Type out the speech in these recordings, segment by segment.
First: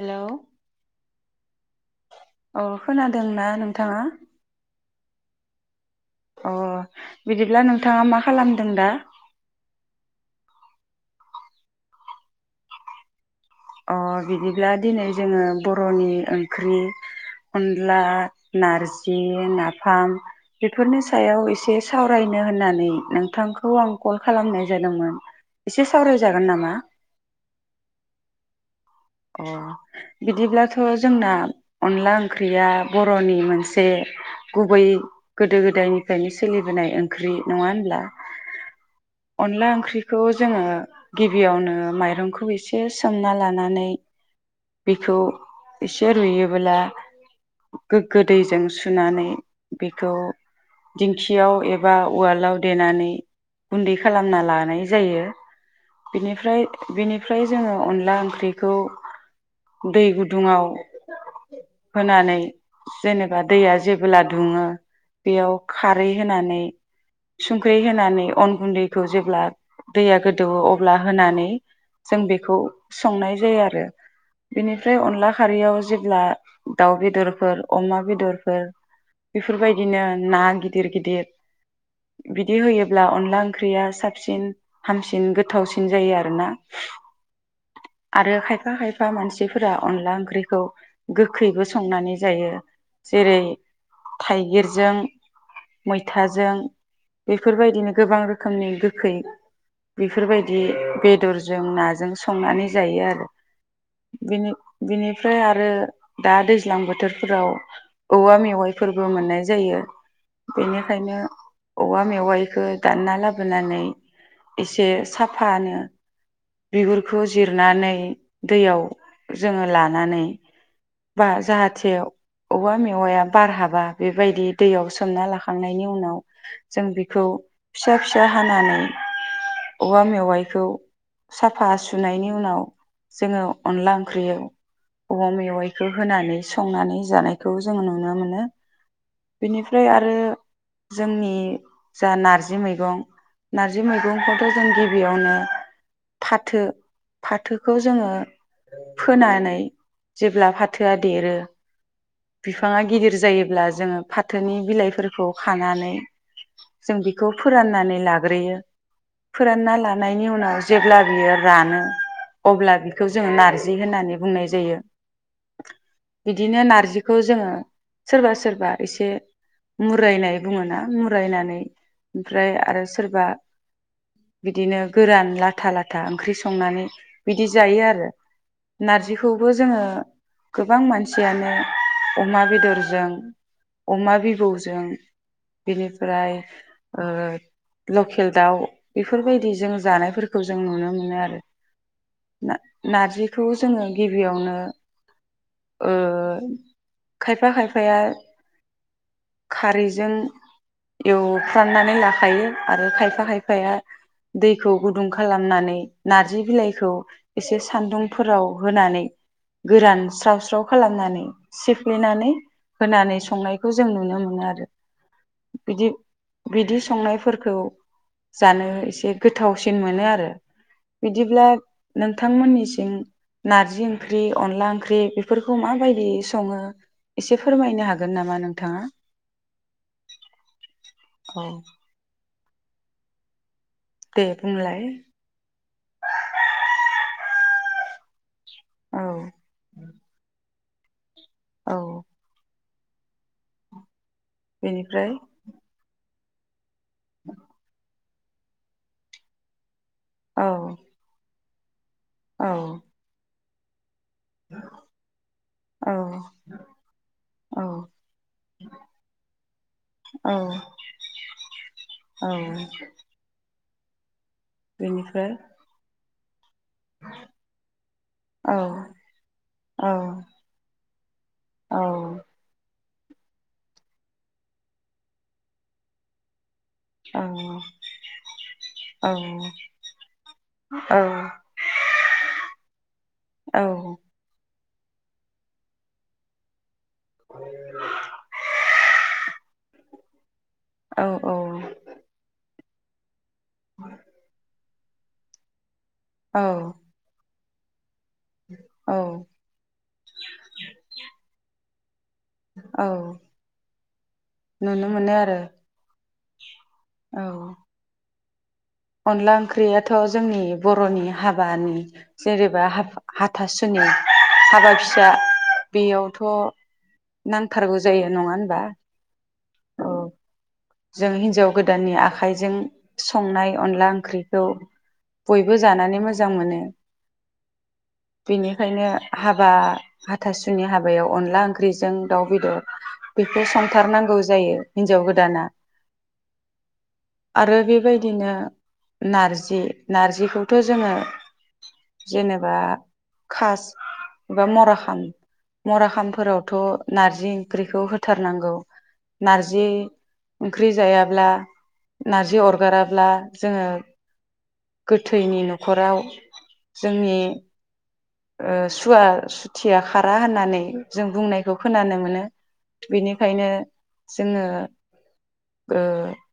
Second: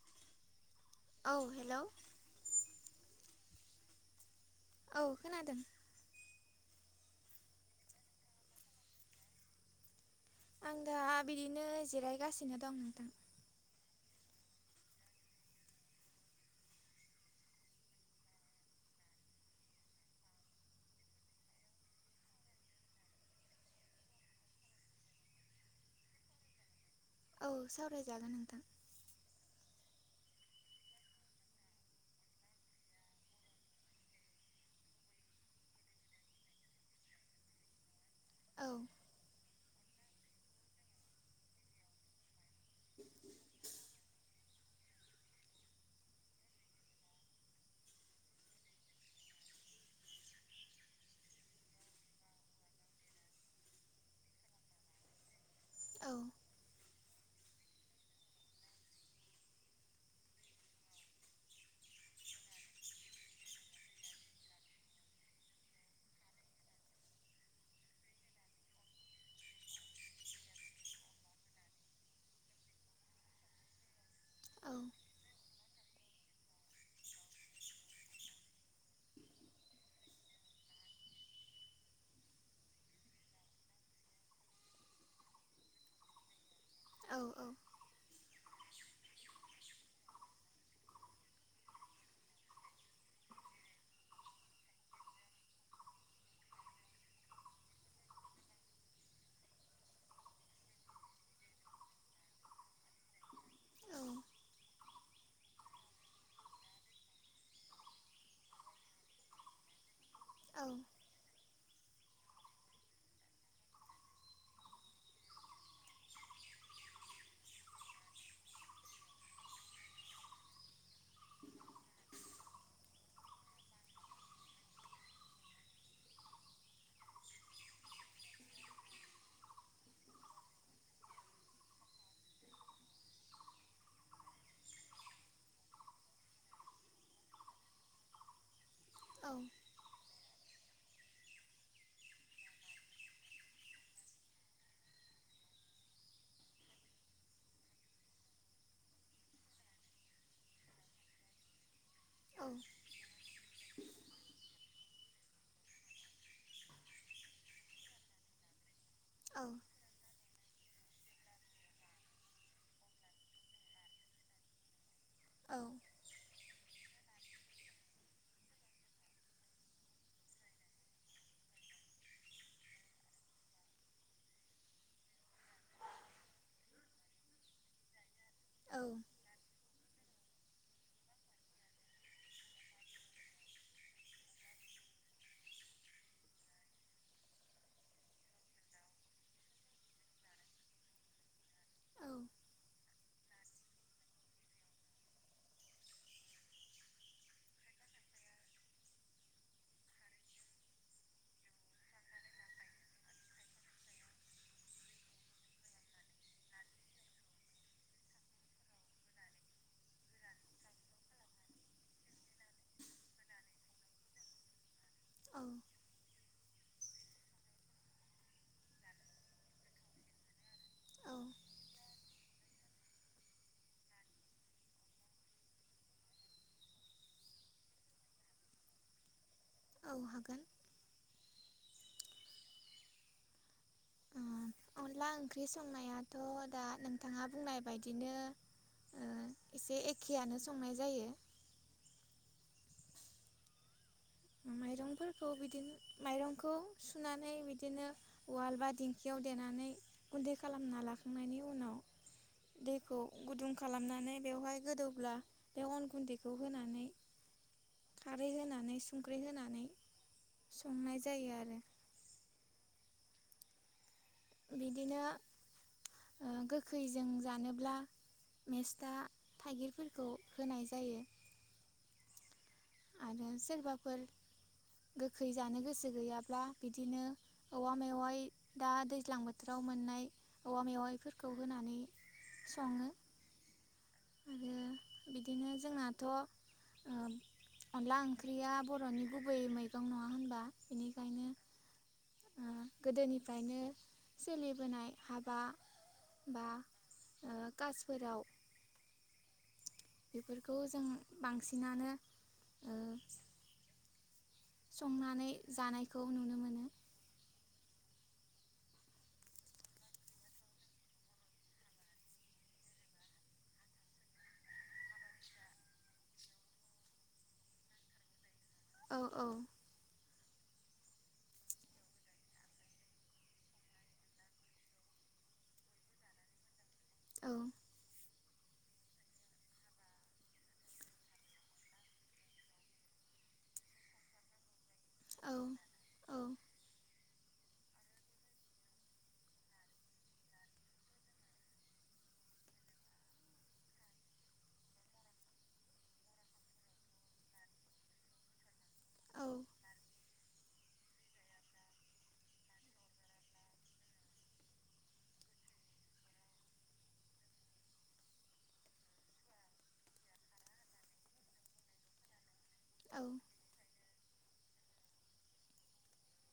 Hello औ hello अ खोनादोंना नोंथाङा औ खोनादों अ बिदिब्ला नोंथाङा मा खालामदों दा आं दा बिदिनो जिरायगासिनो दं नोंथां अ बिदिब्ला दिनै जोङो बरनि ओंख्रि अनला, नारजि, नाफाम बेफोरनि सायाव एसे सावरायनो होननानै नोंथांखौ आं कल खालामनाय जादोंमोन। एसे सावरायजागोन नामा? औ सावरायजा अ बिदिब्लाथ जोंना अनला ओंख्रिया बरनि मोनसे गुबै गोदो गोदायनिफ्रायनो सोलिबोनाय ओंख्रि। नङा होनब्ला? औ अनला ओंख्रिखौ जोङो गिबियावनो माइरंखौ एसे सोमना लानानै बेखौ एसे रुयोब्ला, गोग्गो दैजों सुनानै बेखौ दिंखियाव एबा उवालाव देनानै गुन्दै खालामना लानाय जायो। औ बिनिफ्राय बेनिफ्राय जोङो अनला ओंख्रिखौ दै गुदुङाव होनानै, जेनेबा दैया जेब्ला दुङो बेयाव खारै होनानै, संख्रै होनानै अन गुन्दैखौ जेब्ला दैया गोदौवो अब्ला होनानै जों बेखौ संनाय जायो आरो। औ बेनिफ्राय अनला खारैयाव जेब्ला दाउ बेदरफोर, अमा बेदरफोर बेफोरबायदिनो ना गिदिर गिदिर बिदि होयोब्ला अनला ओंख्रिया साबसिन हामसिन गोथावसिन जायो आरो ना। औ आरोखाय फा खायफा मानसिफोरा अनला ओंख्रिखौ गोखैबो संनानै जायो। जेरै थाइगिरजों मैथाजों बेफोरबायदिनो गोबां रोखोमनि गोखै बेफोरबायदि बेदरजों नाजों संनानै जायो आरो। औ बिनि-बिनिफ्राय आरो दा दैज्लां बोथोरफोराव औवा मेवाइफोरबो मोननाय जायो। औ बेनिखायनो औवा मेवाइखो दानना लाबोनानै एसे साफानो बिगुरखौ जिरनानै दैयाव जोङो लानानै, बा जाहाथेव औवा मेवाया बार हाबा बेबायदि दैयाव सोमना लाखांनायनि उनाव, जों बेखौ फिसा फिसा हानानै, औवा मेवाइखौ साफा सुनायनि उनाव जोङो अनला ओंख्रियाव अवा मेवाइखौ होनानै संनानै जानायखौ जोंङो नुनो मोनो। औ बेनिफ्राय आरो जोंनि जा नारजि मैगं नारजि मैगंखौथ जों गिबियावनो फाथो-फाथो खौ जोङो फोनानै जेब्ला फाथोआ देरो, बिफाङा गिदिर जायोब्ला जोङो फाथोनि बिलाइफोर खौ खानानै जों बेखौ फोराननानै लाग्रोयो। फोरानना लानायनि उनाव। जेब्ला बियो रानो अब्ला बिखौ जोङो नारजि होननानै बुंनाय जायो। बि दिनो नार्जिखौ जोङो, सोरबा सोरबा एसे मुरायनाय बुङो ना? मुरायनानै ओमफ्राय आरो सोरबा बिदिनो गोरान लाथा लाथा ओंख्रि संनानै बिदि जायो आरो। नारजिखौबो जोङो गोबां मानसियानो, अमा बेदरजों, अमा बिबौजों बेनिफ्राय ओ लकेल दाउ बेफोरबायदिजों जानायफोरखौ जों नुनो मोनो आरो। औ ना-नारजिखौ जोङो गिबियावनो, ओ खायफा खायफाया खारैजों एवफ्रामनानै लाखायो, आरो खायफा खायफाया दैखौ गुदुं खालामनानै नारजि बिलाइखौ एसे सान्दुंफोराव होनानै गोरान स्राव स्राव खालामनानै, सिफ्लेनानै होनानै संनायखौ जों नुनो मोनो आरो। औ बिदि-बिदि संनायफोरखौ जानो एसे गोथावसिन मोनो आरो। औ बिदिब्ला नोंथांमोननिसिम नारजि ओंख्रि अनला ओंख्रि बेफोरखौ माबायदियै सङो? एसे फोरमायनो हागोननामा नोंथाङा? औ हागोन। अ दे अनला ओंख्रि संनायाथ दा नोंथाङा बुंनाय बेबायदिनो। औ एसे एखेयानो। संनाय जायो औ बेनिफ्राय माइरंफोरखौ बिदिनो माइरंखौ सुनानै बिदिनो उवाल बा दिंखियाव देनानै गुन्दै औ खालामना लाखांनायनि उनाव औ दैखौ गुदुं खालामनानै बेवहाय गोदौब्ला बे अन औ गुन्दैखौ होनानै औ खारै होनानै संख्रि होनानै औ संनाय जायो आरो औ बिदिनो बेनिफ्राय ओ गो खैजों जानोब्ला औ मेस्था औ थाइगिरफोरखौ होनाय जायो औ आरो सोरबाफोर गोखै जानो गोसो गैयाब्ला बिदिनो औ औवा मेवाय दा औ दैज्लां बोथोराव मोननाय औवा औ मेवायफोरखौ होनानै सङो औ आरो बिदिनो जोंनाथ' ओ अनला ओंख्रिया बर'नि गुबै मैगं नङा होनबा औ बेनिखायनो ओ गोदोनि फ्रायनो सोलिबोनाय हाबा औ बा ओ खास औ बेफोरखौ जों बांसिनानो ओ औ नुनो मोनो संनानै आरो जानायखो औ अनला ओंख्रियाथ' जोंनि बर'नि हाबानि जेनेबा हाथासुनि हाबा फिसा बेयावथ' नांथारगौ जायो नङा होन औ औ औ जों हिनजाव गोदाननि आखाइजों संनाय अनला ओंख्रिखौ बयबो जानानै मोजां मोनो औ बेनिखायनो हाबा हाथासुनि हाबायाव अनला ओंख्रिजों दाउ बेदर बेखौ संथारनांगौ जायो। हिन्जाव औ गोदाना। औ आरो बेबायदिनो नारजि नारजिखौथ जोङो जेनेबा खास एबा मराखाम मराखामफोरावथ नार्जि ओंख्रिखौ होथारनांगौ औ नारजि ओंख्रि जायाब्ला नारजि अरगाराब्ला जोङो गोथैनि नखराव जोंनि ओह सुवा सुथिया खारा होननानै जों बुंनायखौ खोनानो मोनो। औ बिनिखायनो। जोङो ओ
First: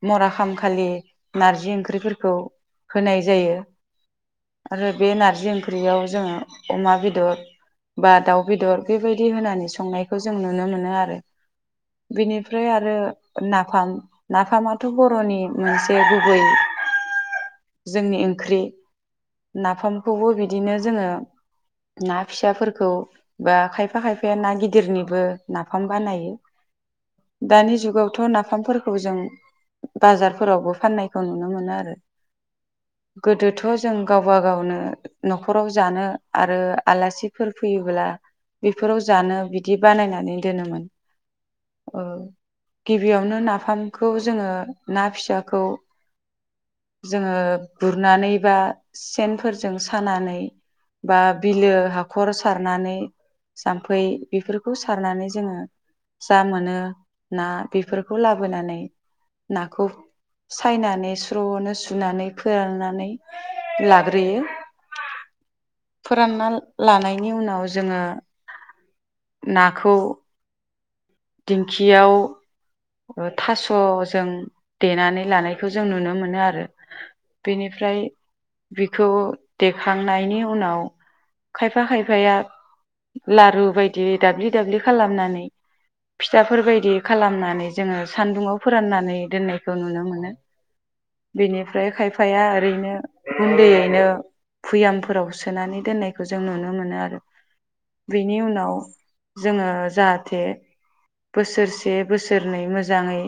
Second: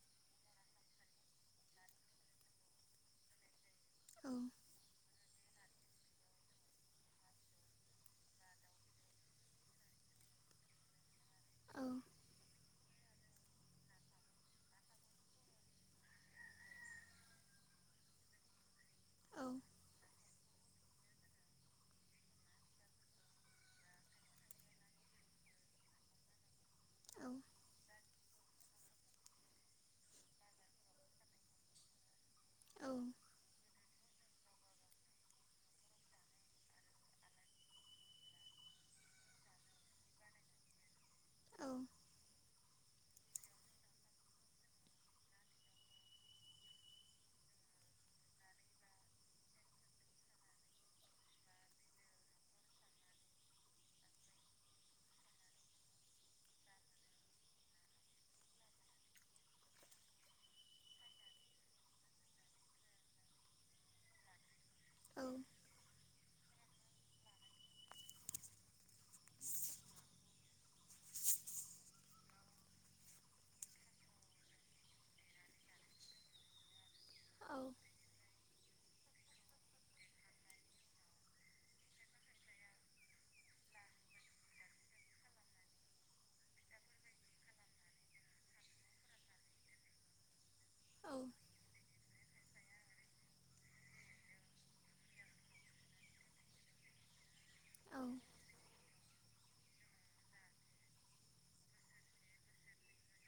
मराखामखालि नारजि ओंख्रिफोरखौ होनाय जायो औ आरो बे नारजि ओंख्रियाव जोङो। अमा बेदर बा दाउ बेदर बेबायदि होनानै संनायखौ जों नुनो मोनो आरो। औ बेनिफ्राय आर रो नाफाम नाफामाथ बरनि मोनसे गुबै जोंनि ओंख्रि। औ नाफामखौबो बिद बिदिनो जोङो ना फिसाफोरखौ बा खायफा खायफाया ना गिदिरनिबो नाफाम बानायो। औ दानि जुगाव। थ नाफामफोरखौ जों बाजारफोरावबो फाननायखौ नुनो मोनो आरो। गोदोथ जों गावबा गावनो नखराव जानो आरो आलासिफोर फैयोब्ला बेफोराव जानो बिदि बानायनानै दोनोमोन। औ। गिबियावनो नाफामखौ जोङो ना फिसाखौ जोङो गुरनानै बा सेनफोरजों सानानै बा बिलो हाखर सारनानै जाम्फै बेफोरखौ सारनानै जोङो जा मोनो ना बेफोरखौ लाबोनानै नाखौ सायनानै स्रनो सु नानै फोराननानै लाग्रोयो। फोरानना लानायनि उनाव जोङो नाखौ। दिंखियाव ओह थासजों देनानै लानायखौ जों नुनो मोनो आरो। बेनिफ्राय। बिखौ देखांनायनि उनाव खायफा खायफाया लारु बायदि दाब्लि दाब्लि खालामनानै फिथाफोर बायदि खालामनानै जोङो सान्दुंङाव फोराननानै दोननायखौ नुनो मोनो। बेनिफ्राय खायफा फाया ओरैनो गुन्दैयैनो भुयामफोराव सोनानै दोननायखौ जों नुनो मोनो आरो। औ बिनि उनाव। जोङो जाहाथे बोसोरसे बोसोर नै मोजाङै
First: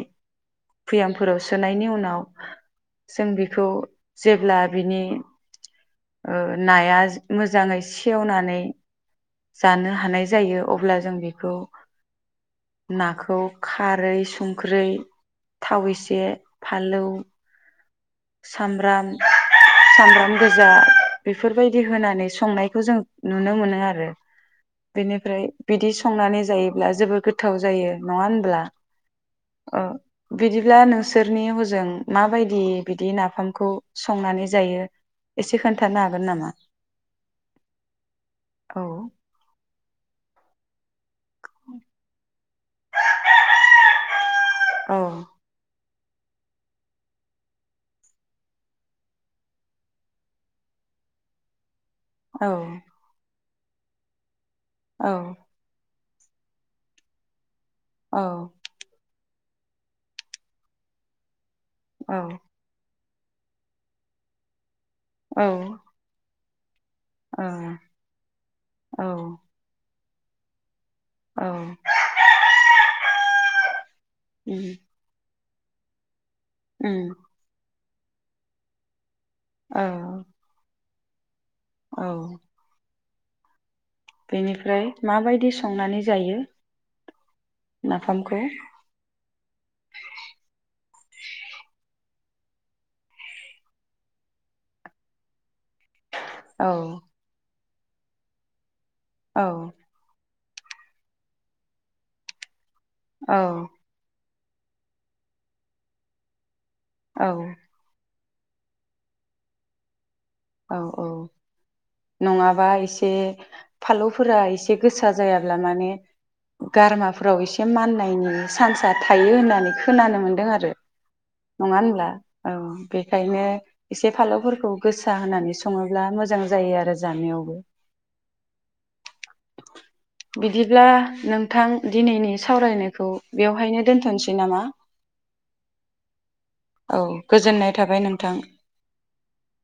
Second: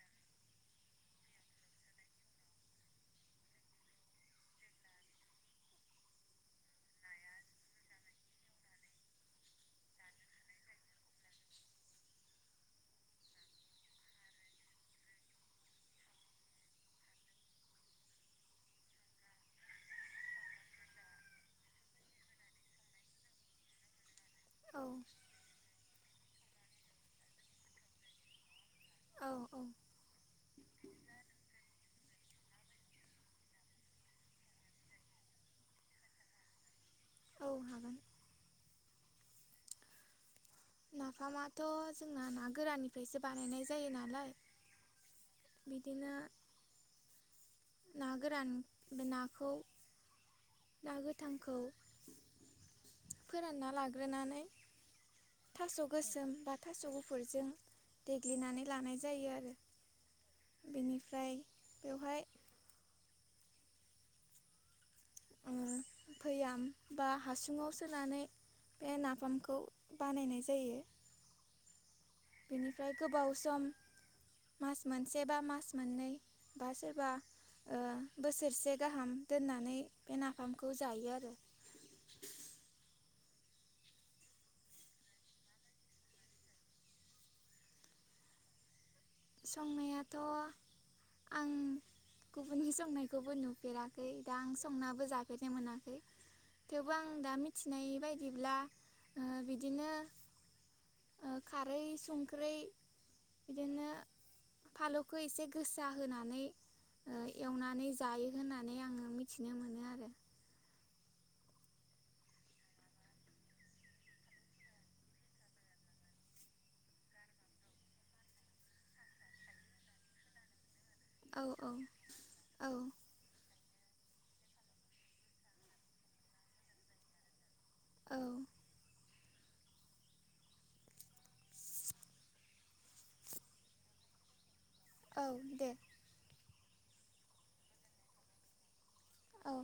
भोयामफोराव सोनायनि उनाव जों बेखौ जेब्ला बिनि ओ नाया मोजाङै सेवनानै जानो हानाय जायो अब्ला जों बेखौ नाखौ खा खारै संख्रै थाव एसे फाल्लौ। सामब्राम सामब्राम गोजा बेफोरबायदि होनानै संनायखौ जों नुनो मोनो आरो। बेनिफ्राय बिदि सु संनानै जायोब्ला जोबोर गोथाव जायो नङा होनब्ला। औ औ ओह बिदिब्ला नोंसोरनि हजों मा बायदि? बिदि नाफामखौ संनानै जायो एसे खोन्थानो हागोन नामा औ हागोन औ नाफामाथ जोंना ना गोराननिफ्रायसो बानायनाय जायो नालाय औ बि बिदिनो ना गोरान बे ना खौ ना गोथांखौ औ फोरानना लाग्रोनानै औ थास' गोसोम बा थास गुफुरजों औ देग्लिनानै लानाय जायो आरो रो बेनिफ्राय औ बेवहाय औ ओ भैयाम बा हासुुङाव सोनानै बे औ नाफामखौ बानायनाय जायो औ बेनिफ्राय गोबाव सम उम मास मोनसे बा मास मास मोननै बा सोरबा उम ओ बोसोरसे गाहाम दोननानै औ बे नाफामखौ जायो आरो औ बेनिफ्राय माबायदि संनानै जायो नाफामखौ संनायाथ आं गुबुननि संनायखौबो नुफेराखै दा आं संनाबो जाफेरनो मोनाखै औ थेवबो आं दा मि थिनाय बायदिब्ला ओ औ बिदिनो ओ खारै संख्रि औ बिदिनो फालौखौ एसे गोसा होनानै ओ औ एवनानै जायो होननानै आङो मिथिनो मोनो आरो औ औ नङाबा एसे फालौफोरा एसे गोसा जायाब्ला माने गारमाफोराव एसे माननायनि सान्सा थायो होननानै खोनानो मोनदों आरो औ औ नङा होनब्ला औ बेखायनो एसे फालौफोरखौ गोसा सा होनानै सङोब्ला मोजां जायो आरो जानायावबो। औ बिदिब्ला नोंथां दिनैनि सावरायनायखौ बेवहायनो दोनथ'नोसै नामा? औ दे। औ गोजोननाय थाबाय नोंथां। औ